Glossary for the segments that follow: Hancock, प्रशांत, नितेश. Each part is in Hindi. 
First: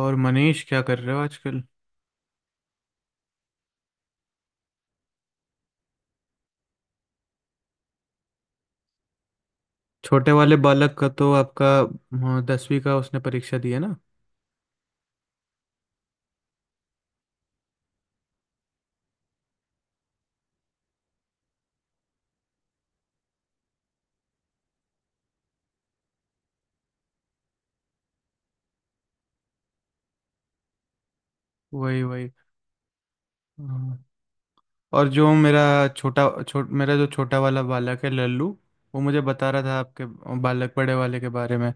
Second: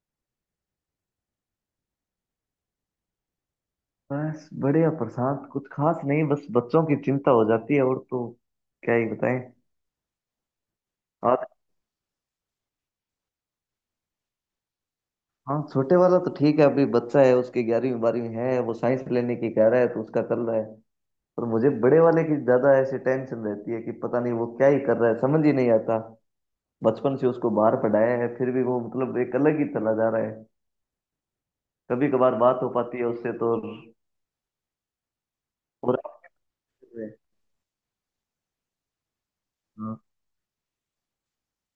और मनीष, क्या कर रहे हो आजकल। बस बढ़िया प्रशांत, कुछ खास नहीं। बस बच्चों की चिंता हो जाती है, और तो क्या ही बताएं। छोटे वाले बालक का तो हाँ। आपका। हाँ, 10वीं का उसने परीक्षा दी है ना। हाँ, छोटे वाला तो ठीक है, अभी बच्चा है। उसके 11वीं 12वीं है, वो साइंस लेने की कह रहा है तो उसका कर रहा है। पर मुझे बड़े वाले की ज्यादा ऐसी टेंशन रहती है कि पता नहीं वो क्या ही कर रहा है, समझ ही नहीं आता। बचपन से उसको बाहर पढ़ाया है, फिर भी वो मतलब एक अलग ही चला जा रहा है। वही कभी वही। कभार बात हो पाती है उससे तो। हाँ। और जो मेरा और मेरा जो छोटा वाला बालक है, लल्लू। वो मुझे बता रहा था आपके और- बालक बड़े वाले के बारे में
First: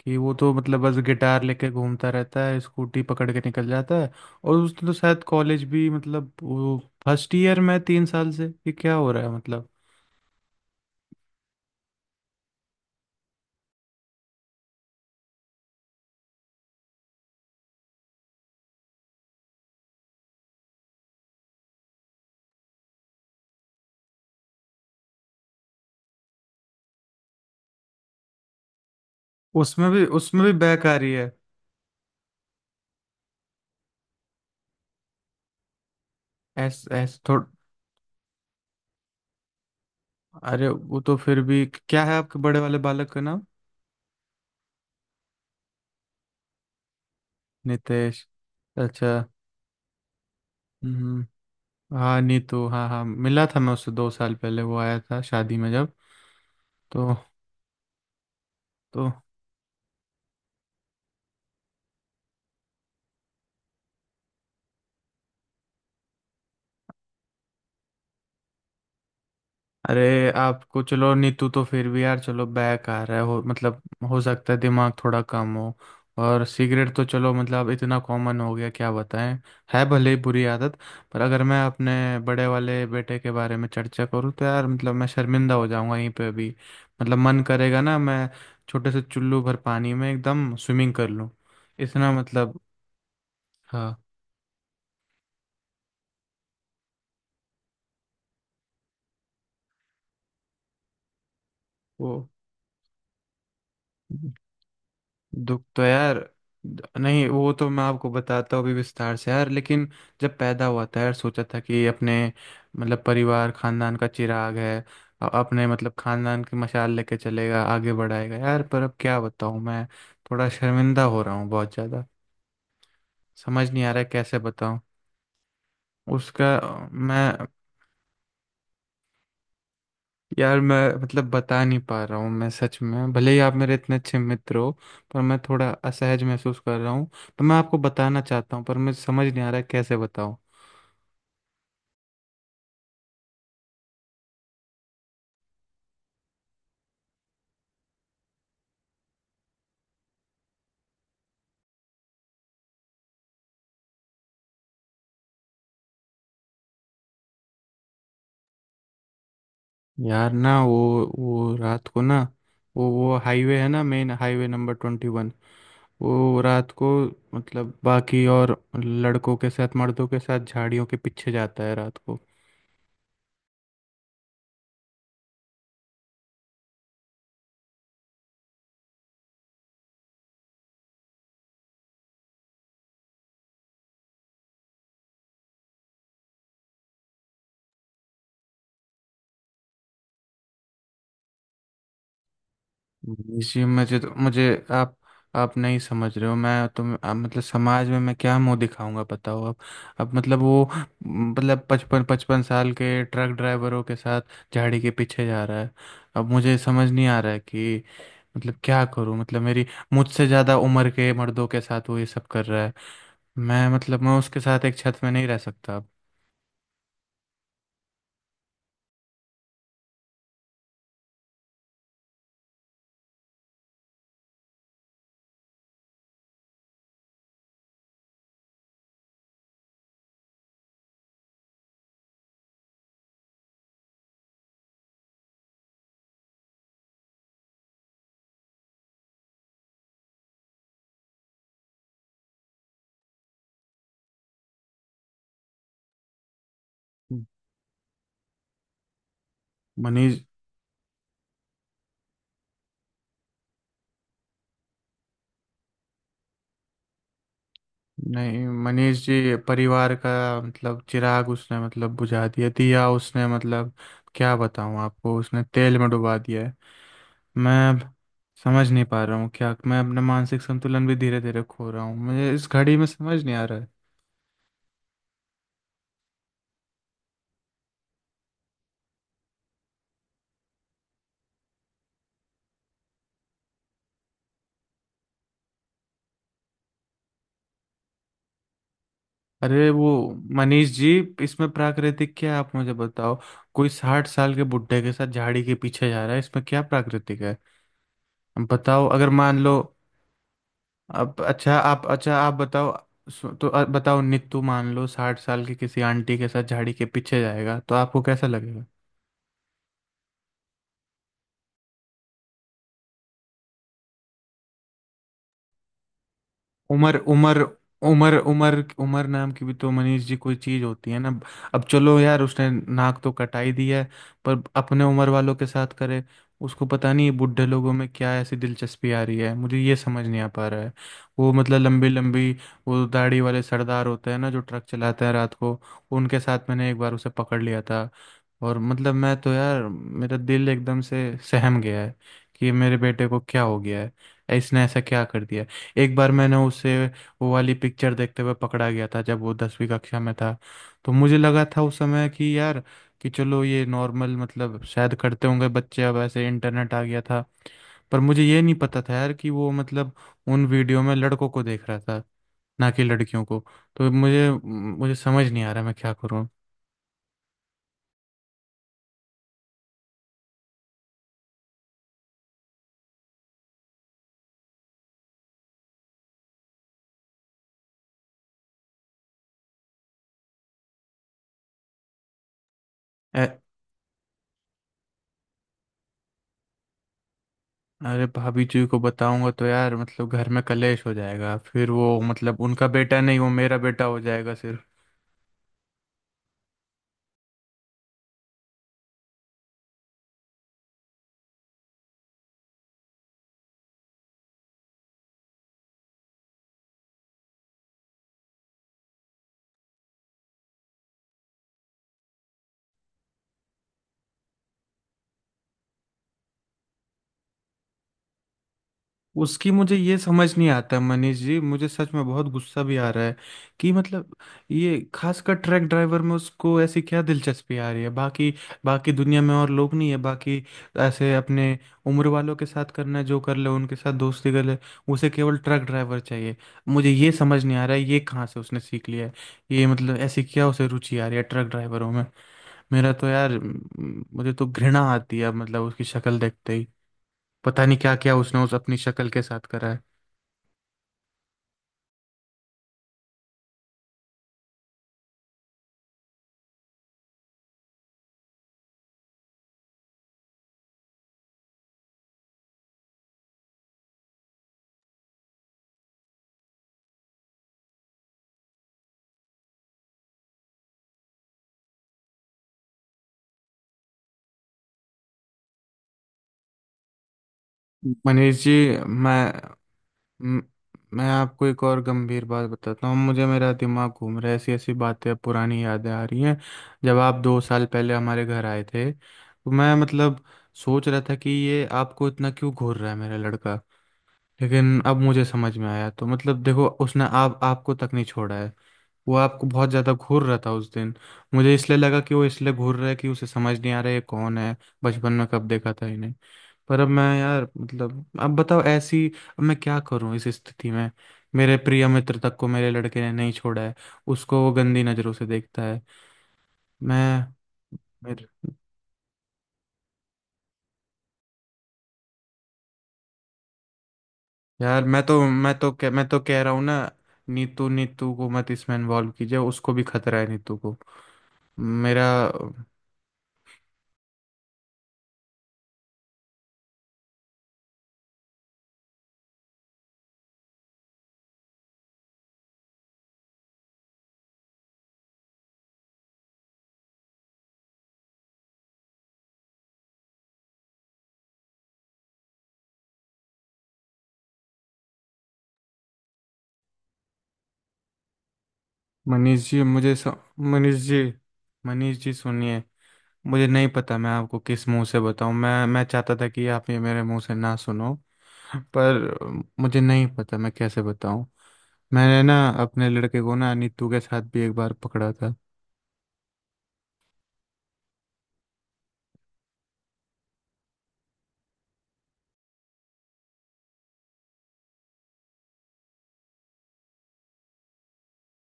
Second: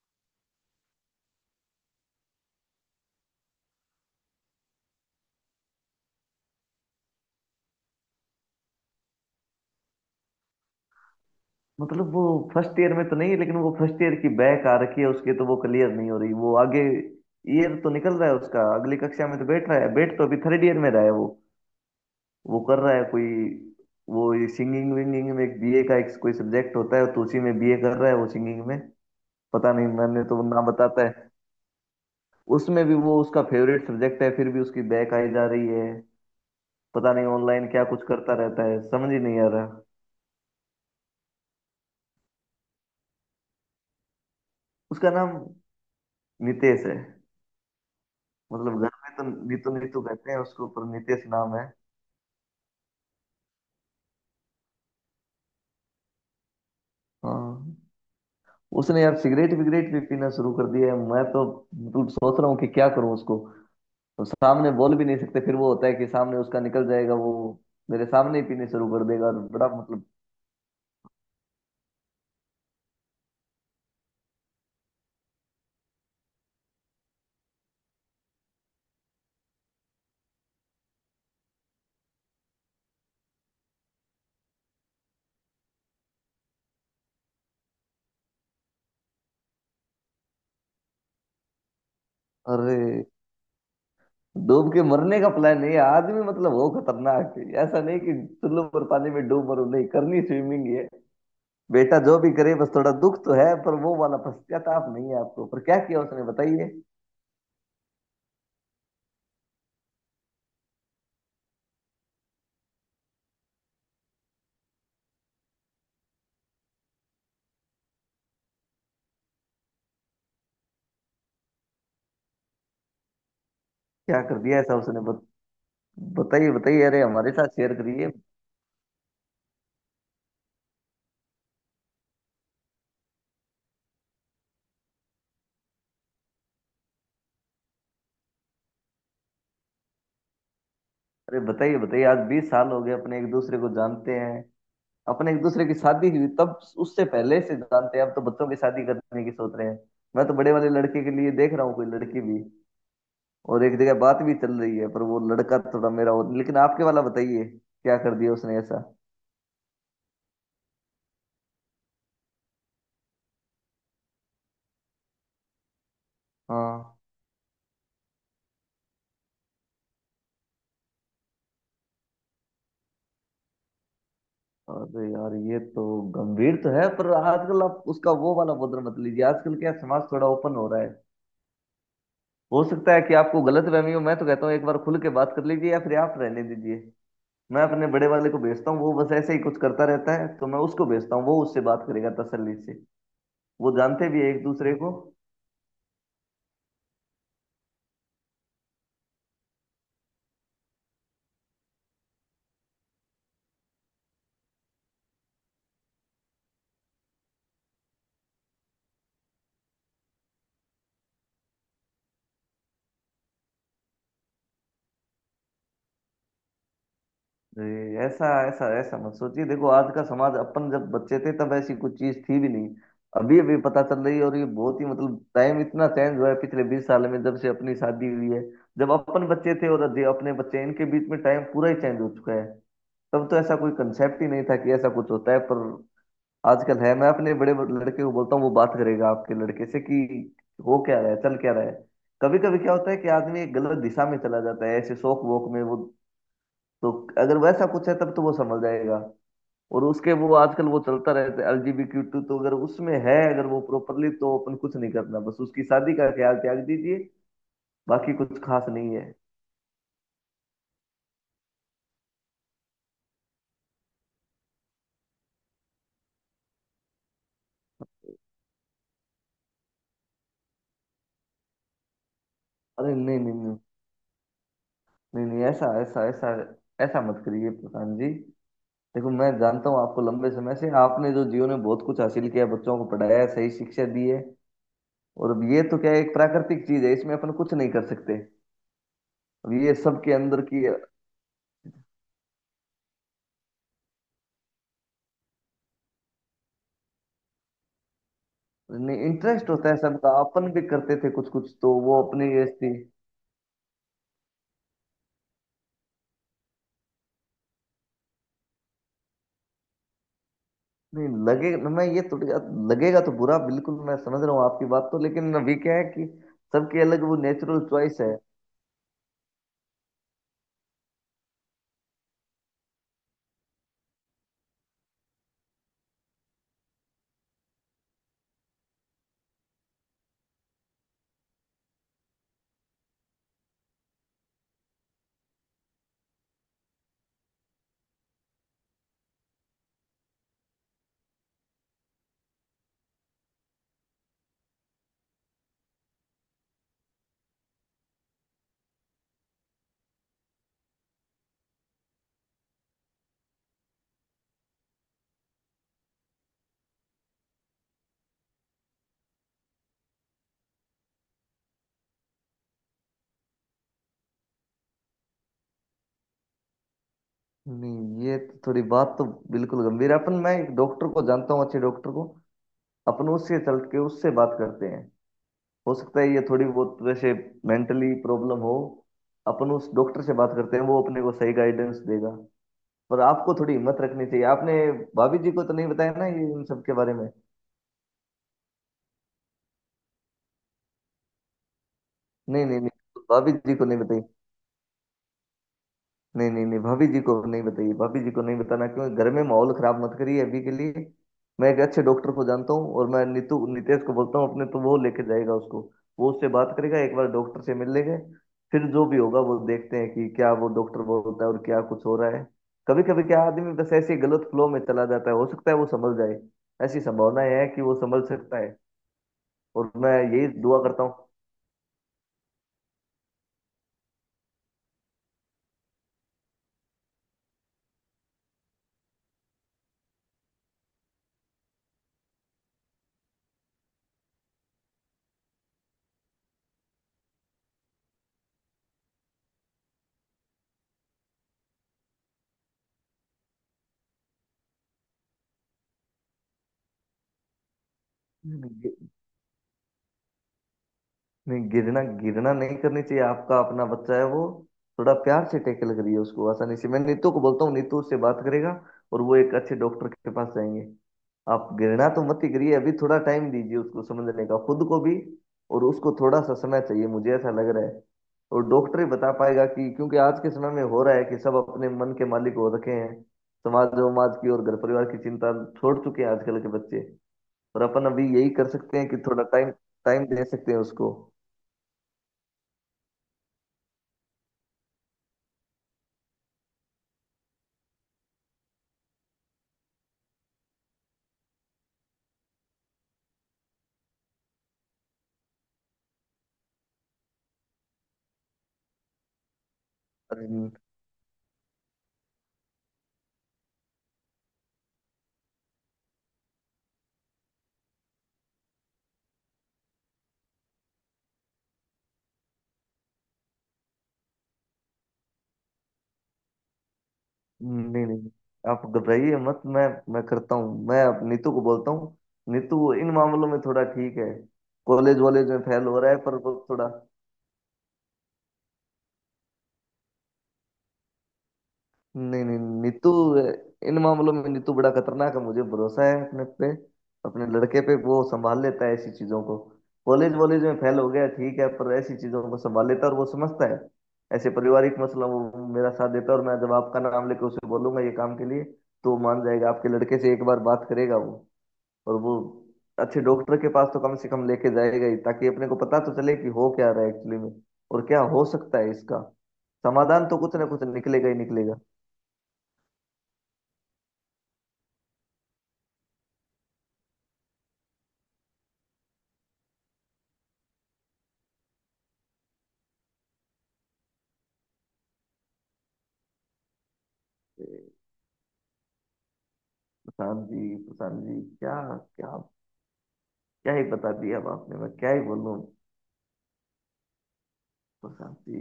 कि वो तो मतलब बस गिटार लेके घूमता रहता है, स्कूटी पकड़ के निकल जाता है। और उसने तो शायद कॉलेज भी, मतलब वो फर्स्ट ईयर में है 3 साल से, ये क्या हो रहा है मतलब। मतलब वो फर्स्ट ईयर में तो नहीं है, लेकिन वो फर्स्ट ईयर की बैक आ रखी है उसके, तो वो क्लियर नहीं हो रही। वो आगे ईयर तो निकल रहा है उसका, अगली कक्षा में तो बैठ रहा है। बैठ तो अभी थर्ड ईयर में रहा है वो। वो कर रहा है कोई, वो सिंगिंग विंगिंग में एक बीए का एक कोई सब्जेक्ट होता है, तो उसी में बीए कर रहा है वो सिंगिंग में। पता नहीं, उसमें भी मैंने तो उसमें भी ना बैक आ बताता रही है। है। उसमें भी वो उसका फेवरेट सब्जेक्ट है, फिर भी उसकी बैक आई जा रही है। ऐस पता ऐस नहीं थो, ऑनलाइन क्या कुछ करता रहता है, समझ ही नहीं आ रहा। अरे वो तो फिर भी, क्या है आपके बड़े वाले बालक का नाम। उसका नाम नितेश है। नितेश। मतलब घर अच्छा। में तो नीतू नीतू कहते हैं उसको, पर नितेश हम्म। नाम है। हाँ, नीतू, हाँ हाँ, मिला था मैं उससे 2 साल पहले, वो आया था शादी में जब। तो हाँ। उसने तो यार सिगरेट विगरेट भी पीना शुरू कर दिया है, मैं तो मतलब सोच रहा हूँ कि क्या करूँ उसको। तो सामने बोल भी नहीं सकते, फिर वो होता है कि सामने उसका निकल जाएगा वो। मेरे सामने ही पीने शुरू कर देगा, और बड़ा मतलब। अरे आपको, चलो नीतू तो फिर भी यार, चलो बैक आ रहा है हो मतलब। हो सकता है दिमाग थोड़ा कम हो। और सिगरेट तो चलो मतलब इतना कॉमन हो गया, क्या बताएं। है भले ही बुरी आदत। पर अगर मैं अपने बड़े वाले बेटे के बारे में चर्चा करूँ तो यार मतलब मैं शर्मिंदा हो जाऊंगा यहीं पे अभी। मतलब मन करेगा ना, मैं छोटे से चुल्लू भर पानी में एकदम स्विमिंग कर लूँ। इतना मतलब। अरे हाँ। डूब के मरने का प्लान है ये आदमी, मतलब वो खतरनाक है ऐसा नहीं कि चुल्लू पर पानी में डूब मरो। नहीं करनी स्विमिंग है। बेटा जो वो, भी करे, बस थोड़ा दुख तो है, पर वो वाला पश्चाताप नहीं है आपको। पर दुख क्या तो किया यार। उसने, बताइए। नहीं, वो तो मैं आपको बताता हूँ अभी विस्तार से यार, लेकिन जब पैदा हुआ था यार, सोचा था कि अपने मतलब परिवार खानदान का चिराग है। अपने मतलब खानदान की मशाल लेके चलेगा, आगे बढ़ाएगा यार, पर अब क्या बताऊँ मैं। थोड़ा शर्मिंदा हो रहा हूँ बहुत ज़्यादा। समझ नहीं आ रहा है क्या कर कैसे दिया ऐसा बताऊँ। उसने? उसका। बताइए बताइए, अरे मैं हमारे साथ शेयर करिए। मैं मतलब बता नहीं पा रहा हूँ, मैं सच में भले ही आप मेरे इतने अच्छे मित्र हो। पर मैं थोड़ा असहज महसूस कर रहा हूँ। तो मैं आपको बताना चाहता हूँ, पर मुझे समझ नहीं आ रहा है कैसे बताऊँ। अरे बताइए बताइए, आज 20 साल हो गए अपने एक दूसरे को जानते हैं। अपने एक दूसरे की शादी हुई तब, उससे पहले से जानते हैं। अब तो बच्चों की शादी करने की सोच रहे हैं। मैं तो बड़े वाले लड़के के लिए देख रहा हूँ कोई लड़की भी। और एक जगह बात भी चल रही है, पर वो लड़का थोड़ा मेरा, और लेकिन आपके वाला बताइए, क्या कर दिया उसने ऐसा? यार ना, वो रात को ना, वो हाईवे है ना, मेन हाईवे नंबर 21। वो रात को, हाँ। मतलब बाकी और लड़कों के साथ, मर्दों के साथ, झाड़ियों के पीछे जाता है रात को। अरे यार, ये तो गंभीर तो है, पर आजकल आप उसका वो वाला बदल मत लीजिए, आजकल क्या समाज थोड़ा ओपन हो रहा है। हो सकता है कि आपको गलत फहमी हो। मैं तो कहता हूँ एक बार खुल के बात कर लीजिए, या फिर आप रहने दीजिए। मैं अपने बड़े वाले को भेजता हूँ, वो बस ऐसे ही कुछ करता रहता है, तो मैं उसको भेजता हूँ। वो उससे बात करेगा तसल्ली से। जी, वो मुझे जानते तो भी है एक मुझे, दूसरे को। आप आप नहीं समझ रहे हो, मैं तो आप मतलब, समाज में मैं क्या मुंह दिखाऊंगा बताओ अब। अब मतलब वो, मतलब पचपन पचपन साल के ट्रक ड्राइवरों के साथ झाड़ी के पीछे जा रहा है। अब मुझे समझ नहीं आ रहा है कि मतलब क्या करूं, मतलब मेरी, मुझसे ज़्यादा उम्र के मर्दों के साथ वो ये सब कर रहा है। मैं उसके साथ एक छत में नहीं रह सकता अब। जी, ऐसा ऐसा ऐसा मत सोचिए। देखो आज का समाज, अपन जब बच्चे थे तब ऐसी कुछ चीज थी भी नहीं। अभी अभी पता चल रही है, और ये बहुत ही मतलब टाइम इतना चेंज हुआ है पिछले 20 साल में, जब से अपनी शादी हुई है। जब अपन बच्चे थे और जो अपने बच्चे, इनके बीच में टाइम पूरा ही चेंज हो चुका है। तब तो ऐसा कोई कंसेप्ट ही नहीं था कि ऐसा कुछ होता है, पर आजकल है। मैं अपने बड़े लड़के को बोलता हूँ, वो बात करेगा आपके लड़के से कि हो क्या रहा है चल क्या रहा है। कभी कभी क्या होता है कि आदमी एक गलत दिशा में चला जाता है ऐसे शौक वोक में वो। तो अगर वैसा कुछ है तब तो वो समझ जाएगा। और उसके मनीष। वो आजकल वो चलता रहता है एलजीबीक्यू टू, तो अगर उसमें है, अगर वो प्रॉपरली, तो अपन कुछ नहीं करना, बस उसकी शादी का ख्याल त्याग दीजिए। बाकी कुछ नहीं खास नहीं मनीष है। जी, परिवार का मतलब चिराग उसने मतलब बुझा दिया दिया उसने मतलब, क्या बताऊं आपको, उसने तेल में डुबा दिया है। मैं अब समझ नहीं पा रहा हूँ, क्या मैं अपना मानसिक संतुलन भी धीरे धीरे खो रहा हूँ, मुझे इस घड़ी में अरे नहीं समझ नहीं नहीं आ नहीं। रहा है। नहीं नहीं, ऐसा ऐसा ऐसा ऐसा मत करिए प्रधान जी। देखो, मैं जानता हूँ आपको लंबे समय से, आपने जो जीवन में बहुत कुछ हासिल किया, बच्चों को पढ़ाया है, सही शिक्षा दी है। और अब ये तो क्या है, एक प्राकृतिक चीज है, इसमें अपन कुछ नहीं कर सकते। अब अरे ये वो। सबके अंदर की। मनीष जी, इसमें प्राकृतिक क्या है, आप मुझे बताओ। कोई 60 साल के बुढ़े के साथ झाड़ी के पीछे जा रहा है, इसमें क्या प्राकृतिक है। बताओ, नहीं, अगर मान इंटरेस्ट लो। होता है सबका, अपन भी करते थे अब कुछ कुछ, अच्छा तो आप वो अच्छा अपनी आप एज थी। बताओ। तो बताओ नित्तू, मान लो 60 साल की किसी आंटी के साथ झाड़ी के पीछे जाएगा तो आपको कैसा लगेगा। नहीं लगेगा, मैं ये थोड़ी। लगेगा तो बुरा बिल्कुल, मैं समझ रहा हूँ आपकी बात, तो लेकिन अभी क्या है कि सबकी उमर अलग वो उमर नेचुरल चॉइस उमर है। उमर उमर नाम की भी तो मनीष जी कोई चीज होती है ना। अब चलो यार, उसने नाक तो कटाई दी है। पर अपने उम्र वालों के साथ करे। उसको पता नहीं बुढ़े लोगों में क्या ऐसी दिलचस्पी आ रही है, मुझे ये समझ नहीं आ पा रहा है। वो मतलब लंबी लंबी, वो दाढ़ी वाले सरदार होते हैं ना, जो ट्रक चलाते हैं रात को, उनके साथ मैंने एक बार उसे पकड़ लिया था। और मतलब मैं तो यार, मेरा दिल एकदम से सहम गया है, कि मेरे बेटे को क्या हो गया है, इसने ऐसा क्या कर दिया। एक बार मैंने उसे वो वाली पिक्चर देखते हुए पकड़ा गया था, जब वो 10वीं कक्षा में था। तो मुझे लगा था उस समय कि यार, कि चलो ये नॉर्मल मतलब शायद करते होंगे बच्चे, अब ऐसे इंटरनेट आ गया था। पर मुझे ये नहीं पता था यार, कि वो मतलब उन वीडियो में लड़कों को देख रहा था, ना कि लड़कियों को। तो मुझे मुझे समझ नहीं आ रहा, मैं क्या करूँ। नहीं, ये तो थोड़ी बात तो बिल्कुल गंभीर है। अपन, मैं एक डॉक्टर को जानता हूँ, अच्छे डॉक्टर को। अपन उससे चल के उससे बात करते हैं। हो सकता है ये थोड़ी बहुत वैसे मेंटली प्रॉब्लम हो। अपन उस डॉक्टर से बात करते हैं, वो अपने को सही गाइडेंस देगा। पर ए- आपको थोड़ी हिम्मत रखनी चाहिए। आपने भाभी जी को तो नहीं बताया ना ये, इन सब के बारे में? अरे भाभी जी को बताऊंगा तो यार मतलब घर में कलेश हो जाएगा, फिर वो मतलब नहीं नहीं उनका बेटा नहीं, नहीं, वो भाभी जी मेरा को नहीं बेटा बताई। हो जाएगा। नहीं नहीं नहीं, भाभी जी को नहीं बताइए, भाभी जी को नहीं बताना, क्योंकि घर में माहौल खराब मत करिए अभी के लिए। मैं एक अच्छे डॉक्टर को जानता हूँ, और मैं नीतू नितेश को बोलता हूँ अपने, तो वो लेके जाएगा उसको। वो उससे बात करेगा, एक बार डॉक्टर से मिल लेंगे। फिर जो भी होगा वो देखते हैं कि क्या वो डॉक्टर बोलता है और क्या कुछ हो रहा है। कभी कभी क्या, आदमी बस ऐसे ही गलत फ्लो में चला जाता है, हो सकता है वो समझ जाए। ऐसी संभावनाएं है कि वो समझ सकता है। उसकी, और मुझे मैं ये यही समझ नहीं दुआ आता करता हूँ मनीष जी, मुझे सच में बहुत गुस्सा भी आ रहा है कि मतलब, ये खासकर ट्रक ड्राइवर में उसको ऐसी क्या दिलचस्पी आ रही है, बाकी बाकी दुनिया में और लोग नहीं है, बाकी ऐसे अपने उम्र वालों के साथ करना है, जो कर ले उनके साथ दोस्ती कर ले। उसे केवल ट्रक ड्राइवर चाहिए। मुझे ये समझ नहीं आ रहा है, ये कहाँ से उसने सीख लिया है, ये मतलब ऐसी क्या उसे रुचि आ रही है ट्रक ड्राइवरों में। मेरा तो यार मुझे तो घृणा आती है मतलब उसकी शक्ल देखते ही। पता नहीं क्या क्या उसने उस कि अपनी शक्ल के साथ करा है। नहीं, गिरना गिरना नहीं करनी चाहिए। आपका अपना बच्चा है वो। थोड़ा प्यार से टैकल करिए उसको आसानी से। मैं नीतू को बोलता हूँ, नीतू उससे बात करेगा। और वो एक अच्छे डॉक्टर के पास जाएंगे। आप गिरना तो मत ही करिए। अभी थोड़ा टाइम दीजिए उसको समझने का, खुद को भी। और उसको थोड़ा सा समय चाहिए, मुझे ऐसा लग रहा है। और डॉक्टर ही बता पाएगा कि, क्योंकि आज के समय में हो रहा है कि सब अपने मन के मालिक हो रखे हैं। समाज उमाज की और घर परिवार की चिंता छोड़ चुके हैं आजकल के बच्चे। और अपन अभी यही मनीष कर जी, सकते हैं कि मैं थोड़ा टाइम, टाइम दे म- सकते हैं उसको। मैं आपको एक और गंभीर बात बताता हूँ, मुझे मेरा दिमाग घूम रहा है, ऐसी ऐसी बातें, अब पुरानी यादें आ रही हैं। जब आप 2 साल पहले हमारे घर आए थे, तो मैं मतलब सोच रहा था कि ये आपको इतना क्यों घूर रहा है, मेरा लड़का। लेकिन अब मुझे समझ में आया तो मतलब देखो, उसने आप आपको तक नहीं छोड़ा है। वो आपको बहुत ज़्यादा घूर अरे रहा न- था उस दिन। मुझे इसलिए लगा कि वो इसलिए घूर रहा है कि उसे समझ नहीं आ रहा है ये कौन है, बचपन में कब देखा था इन्हें। पर अब मैं यार मतलब, अब बताओ ऐसी, अब मैं क्या करूं इस स्थिति में। मेरे प्रिय मित्र तक को मेरे लड़के ने नहीं छोड़ा है, उसको वो गंदी नज़रों से देखता है। मैं नहीं नहीं, मेरे- आप घबराइए मत। मैं करता हूँ, मैं अब नीतू को बोलता हूँ। नीतू इन मामलों में थोड़ा ठीक है, यार कॉलेज वॉलेज में फेल हो रहा है, मैं पर तो वो कह रहा हूँ थोड़ा। ना। नीतू नीतू को मत इसमें इन्वॉल्व कीजिए, उसको भी खतरा है नीतू को। मेरा। नहीं नहीं नीतू, इन मामलों में नीतू बड़ा खतरनाक है, मुझे भरोसा है अपने पे, अपने लड़के पे। वो संभाल लेता है ऐसी चीजों को, कॉलेज वॉलेज में फेल हो गया ठीक है, पर ऐसी चीजों को संभाल लेता है और वो समझता है। ऐसे पारिवारिक मसला वो मेरा साथ देता है, और मैं जब आपका नाम लेकर उसे बोलूंगा ये काम के लिए, तो वो मान जाएगा। आपके लड़के से एक बार बात करेगा वो। और वो अच्छे डॉक्टर के पास तो कम से कम लेके जाएगा ही, ताकि अपने को पता तो चले कि हो क्या रहा है एक्चुअली में, और क्या हो सकता है इसका। मनीष जी समाधान तो कुछ ना कुछ मनीष जी, निकलेगा ही निकलेगा। मनीष जी सुनिए। मुझे नहीं पता मैं आपको किस मुंह से बताऊं, मैं चाहता था कि आप ये मेरे मुंह से ना सुनो। पर मुझे नहीं पता मैं कैसे बताऊं। मैंने ना अपने लड़के को, ना नीतू के साथ भी एक बार पकड़ा था। प्रशांत जी, प्रशांत जी, क्या क्या क्या ही बता दिया अब आपने, मैं क्या ही बोलूं। प्रशांत जी,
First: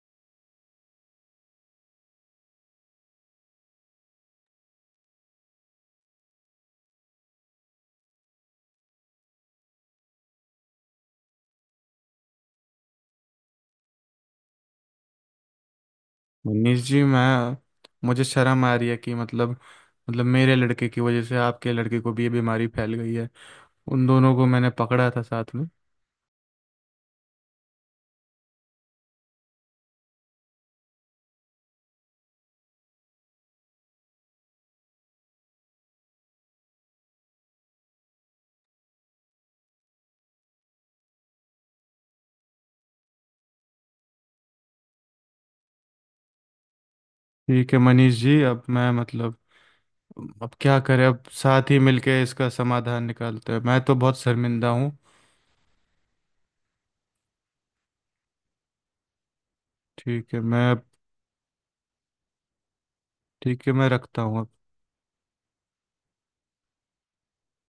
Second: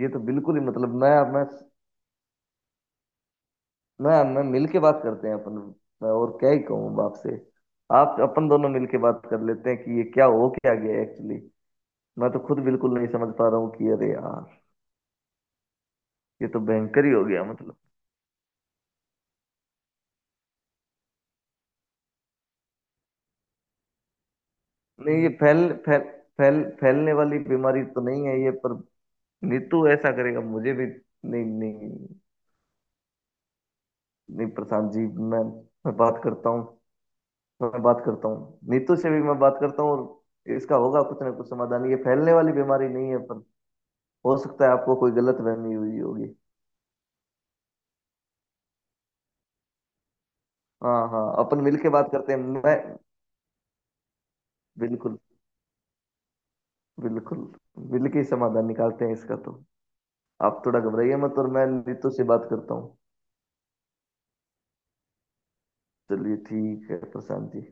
ये तो बिल्कुल ही मतलब, मैं मिल के बात करते हैं अपन। मैं और क्या ही कहूँ बाप से। आप अपन दोनों मिल के बात कर लेते हैं कि ये क्या हो क्या गया एक्चुअली। मैं तो खुद बिल्कुल नहीं समझ पा रहा हूँ कि, अरे यार, ये तो मनीष जी, भयंकर ही हो गया मैं, मतलब। मुझे शर्म आ रही है कि मतलब, मतलब मेरे लड़के की वजह से आपके लड़के को भी ये बीमारी फैल गई है। उन दोनों को मैंने पकड़ा था नहीं, ये साथ फैल में। फैल फैल फैलने वाली बीमारी तो नहीं है ये, पर नीतू ऐसा करेगा मुझे भी नहीं, नहीं। नहीं, प्रशांत जी, मैं मैं बात करता हूँ। मैं बात करता हूँ नीतू से भी, मैं बात करता हूँ, और इसका होगा कुछ ना कुछ समाधान। ये फैलने वाली बीमारी नहीं है, पर हो सकता है आपको कोई गलत फहमी हुई होगी। ठीक है मनीष जी, अब मैं मतलब, अब क्या हाँ करें, अब हाँ, अपन साथ ही मिल के बात मिलके करते हैं, इसका मैं। समाधान निकालते हैं, मैं तो बहुत शर्मिंदा हूँ। बिल्कुल। बिल्कुल। मिल के ही समाधान निकालते हैं इसका तो। ठीक है, आप मैं। थोड़ा घबराइए मत, और मैं नीतू से बात करता हूँ। ठीक है, मैं रखता हूँ अब। चलिए, ठीक है प्रशांत जी।